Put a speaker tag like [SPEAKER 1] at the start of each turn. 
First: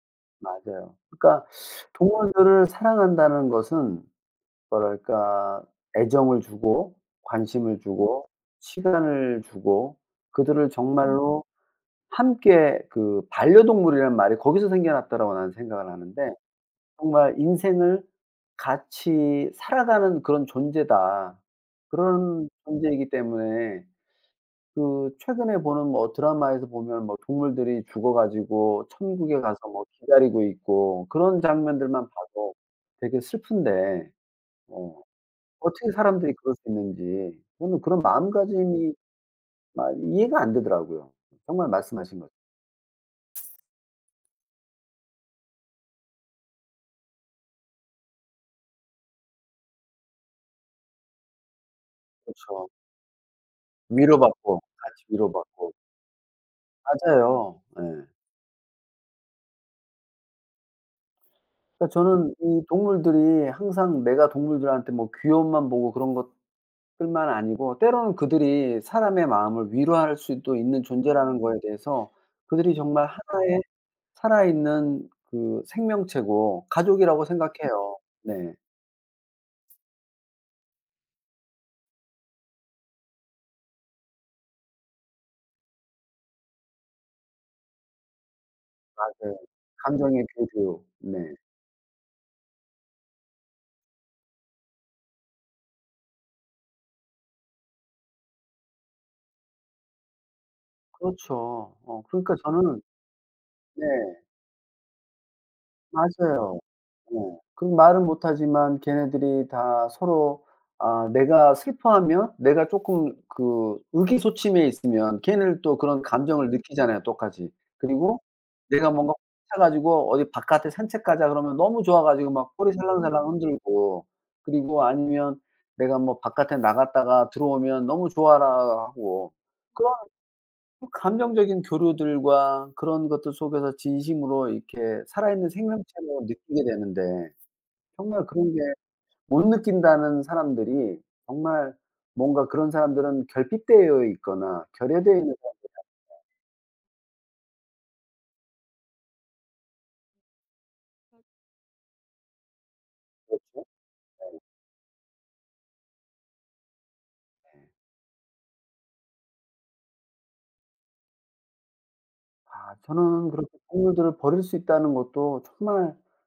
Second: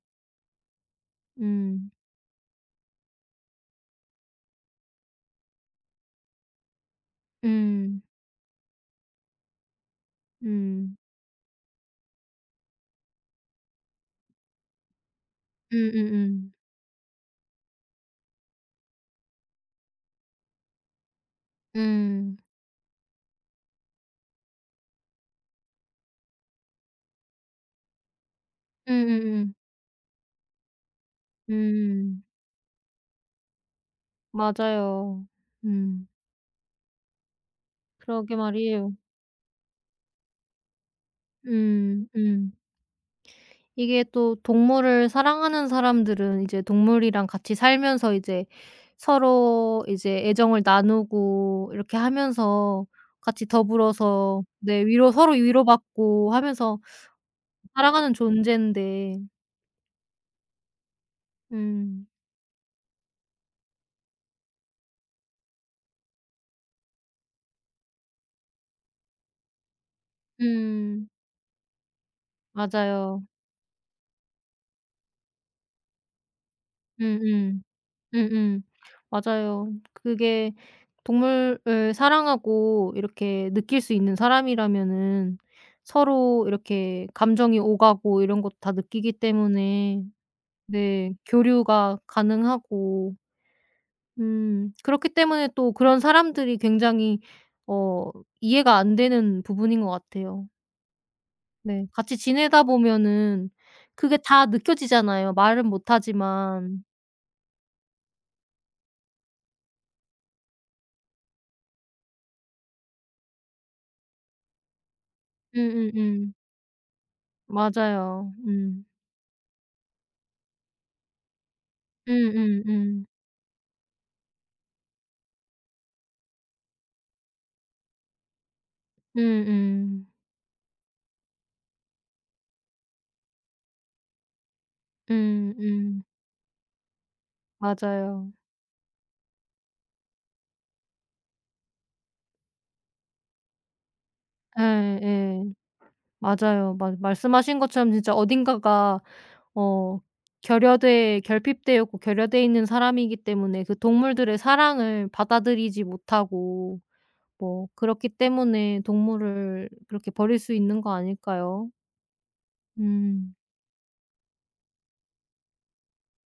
[SPEAKER 1] 맞아요. 그러니까
[SPEAKER 2] 음.
[SPEAKER 1] 동물들을 사랑한다는 것은 뭐랄까 애정을 주고 관심을
[SPEAKER 2] 음.
[SPEAKER 1] 주고 시간을 주고 그들을
[SPEAKER 2] 음.
[SPEAKER 1] 정말로 함께 '그 반려동물이란 말이 거기서 생겨났다.'라고 나는 생각을 하는데
[SPEAKER 2] 음음음.
[SPEAKER 1] 정말 인생을 같이 살아가는 그런 존재다.
[SPEAKER 2] 음.
[SPEAKER 1] 그런 존재이기 때문에 그 최근에 보는 뭐 드라마에서 보면 뭐 동물들이 죽어 가지고 천국에
[SPEAKER 2] 음음음.
[SPEAKER 1] 가서 뭐 기다리고 있고 그런 장면들만
[SPEAKER 2] 음.
[SPEAKER 1] 봐도 되게 슬픈데 어
[SPEAKER 2] 맞아요.
[SPEAKER 1] 어떻게
[SPEAKER 2] 음.
[SPEAKER 1] 사람들이 그럴 수 있는지 저는 그런
[SPEAKER 2] 그러게 말이에요.
[SPEAKER 1] 마음가짐이 마 이해가 안 되더라고요. 정말
[SPEAKER 2] 음.
[SPEAKER 1] 말씀하신 것
[SPEAKER 2] 음. 이게 또 동물을 사랑하는 사람들은 이제 동물이랑 같이 살면서 이제 서로 이제 애정을 나누고 이렇게
[SPEAKER 1] 그쵸.
[SPEAKER 2] 하면서 같이 더불어서
[SPEAKER 1] 위로받고
[SPEAKER 2] 네
[SPEAKER 1] 같이
[SPEAKER 2] 위로 서로
[SPEAKER 1] 위로받고.
[SPEAKER 2] 위로받고 하면서
[SPEAKER 1] 맞아요. 예.
[SPEAKER 2] 살아가는 존재인데
[SPEAKER 1] 그러니까
[SPEAKER 2] 음.
[SPEAKER 1] 저는 이 동물들이 항상 내가 동물들한테 뭐 귀여움만 보고 그런 것들만 아니고 때로는 그들이 사람의 마음을 위로할 수도 있는
[SPEAKER 2] 음.
[SPEAKER 1] 존재라는 거에 대해서 그들이 정말
[SPEAKER 2] 맞아요.
[SPEAKER 1] 하나의 살아있는 그 생명체고 가족이라고
[SPEAKER 2] 음음.
[SPEAKER 1] 생각해요. 네.
[SPEAKER 2] 음음. 맞아요. 그게 동물을 사랑하고 이렇게 느낄 수 있는 사람이라면은 서로 이렇게 감정이 오가고 이런 것 다 느끼기
[SPEAKER 1] 맞아요.
[SPEAKER 2] 때문에
[SPEAKER 1] 감정의 교류.
[SPEAKER 2] 네
[SPEAKER 1] 네.
[SPEAKER 2] 교류가 가능하고 음 그렇기 때문에 또 그런 사람들이 굉장히 어 이해가 안 되는 부분인 것 같아요.
[SPEAKER 1] 그렇죠.
[SPEAKER 2] 네.
[SPEAKER 1] 어
[SPEAKER 2] 같이
[SPEAKER 1] 그러니까
[SPEAKER 2] 지내다
[SPEAKER 1] 저는
[SPEAKER 2] 보면은
[SPEAKER 1] 네.
[SPEAKER 2] 그게 다 느껴지잖아요, 말은 못
[SPEAKER 1] 맞아요.
[SPEAKER 2] 하지만.
[SPEAKER 1] 네. 그 말은 못하지만 걔네들이 다 서로 아 내가 슬퍼하면 내가 쪼끔 그 의기소침해 있으면 걔는 또 그런
[SPEAKER 2] 음음음.
[SPEAKER 1] 감정을 느끼잖아요 똑같이. 그리고
[SPEAKER 2] 맞아요. 음.
[SPEAKER 1] 내가 뭔가 [unintelligible] 차 가지고 "어디 바깥에 산책 가자." 그러면 너무 좋아
[SPEAKER 2] 음
[SPEAKER 1] 가지고 막
[SPEAKER 2] 음
[SPEAKER 1] 꼬리
[SPEAKER 2] 음.
[SPEAKER 1] 살랑살랑 흔들고 그리고 아니면 내가 뭐 바깥에 나갔다가 들어오면 너무 좋아라 하고 그런
[SPEAKER 2] 음음.
[SPEAKER 1] 그 감정적인 교류들과 그런 것들 속에서 진심으로 이렇게 살아있는
[SPEAKER 2] 음. 음.
[SPEAKER 1] 생명체로 느끼게 되는데 정말
[SPEAKER 2] 맞아요.
[SPEAKER 1] 그런 게 못 느낀다는 사람들이 정말 뭔가 그런 사람들은 결핍되어
[SPEAKER 2] 예.
[SPEAKER 1] 있거나 결여되어 있는 사람들
[SPEAKER 2] 예.
[SPEAKER 1] 같아요.
[SPEAKER 2] 맞아요. 말 말씀하신 것처럼 진짜 어딘가가 어 결여돼 결핍되어 있고 결여되어 있는 사람이기
[SPEAKER 1] 그렇죠.
[SPEAKER 2] 때문에 그 동물들의
[SPEAKER 1] 네.
[SPEAKER 2] 사랑을 받아들이지 못하고
[SPEAKER 1] 네.
[SPEAKER 2] 뭐 그렇기 때문에 동물을 그렇게 버릴 수 있는 거 아닐까요?
[SPEAKER 1] 아. 저는
[SPEAKER 2] 음.
[SPEAKER 1] 그렇게 동물들을 버릴 수 있다는 것도 정말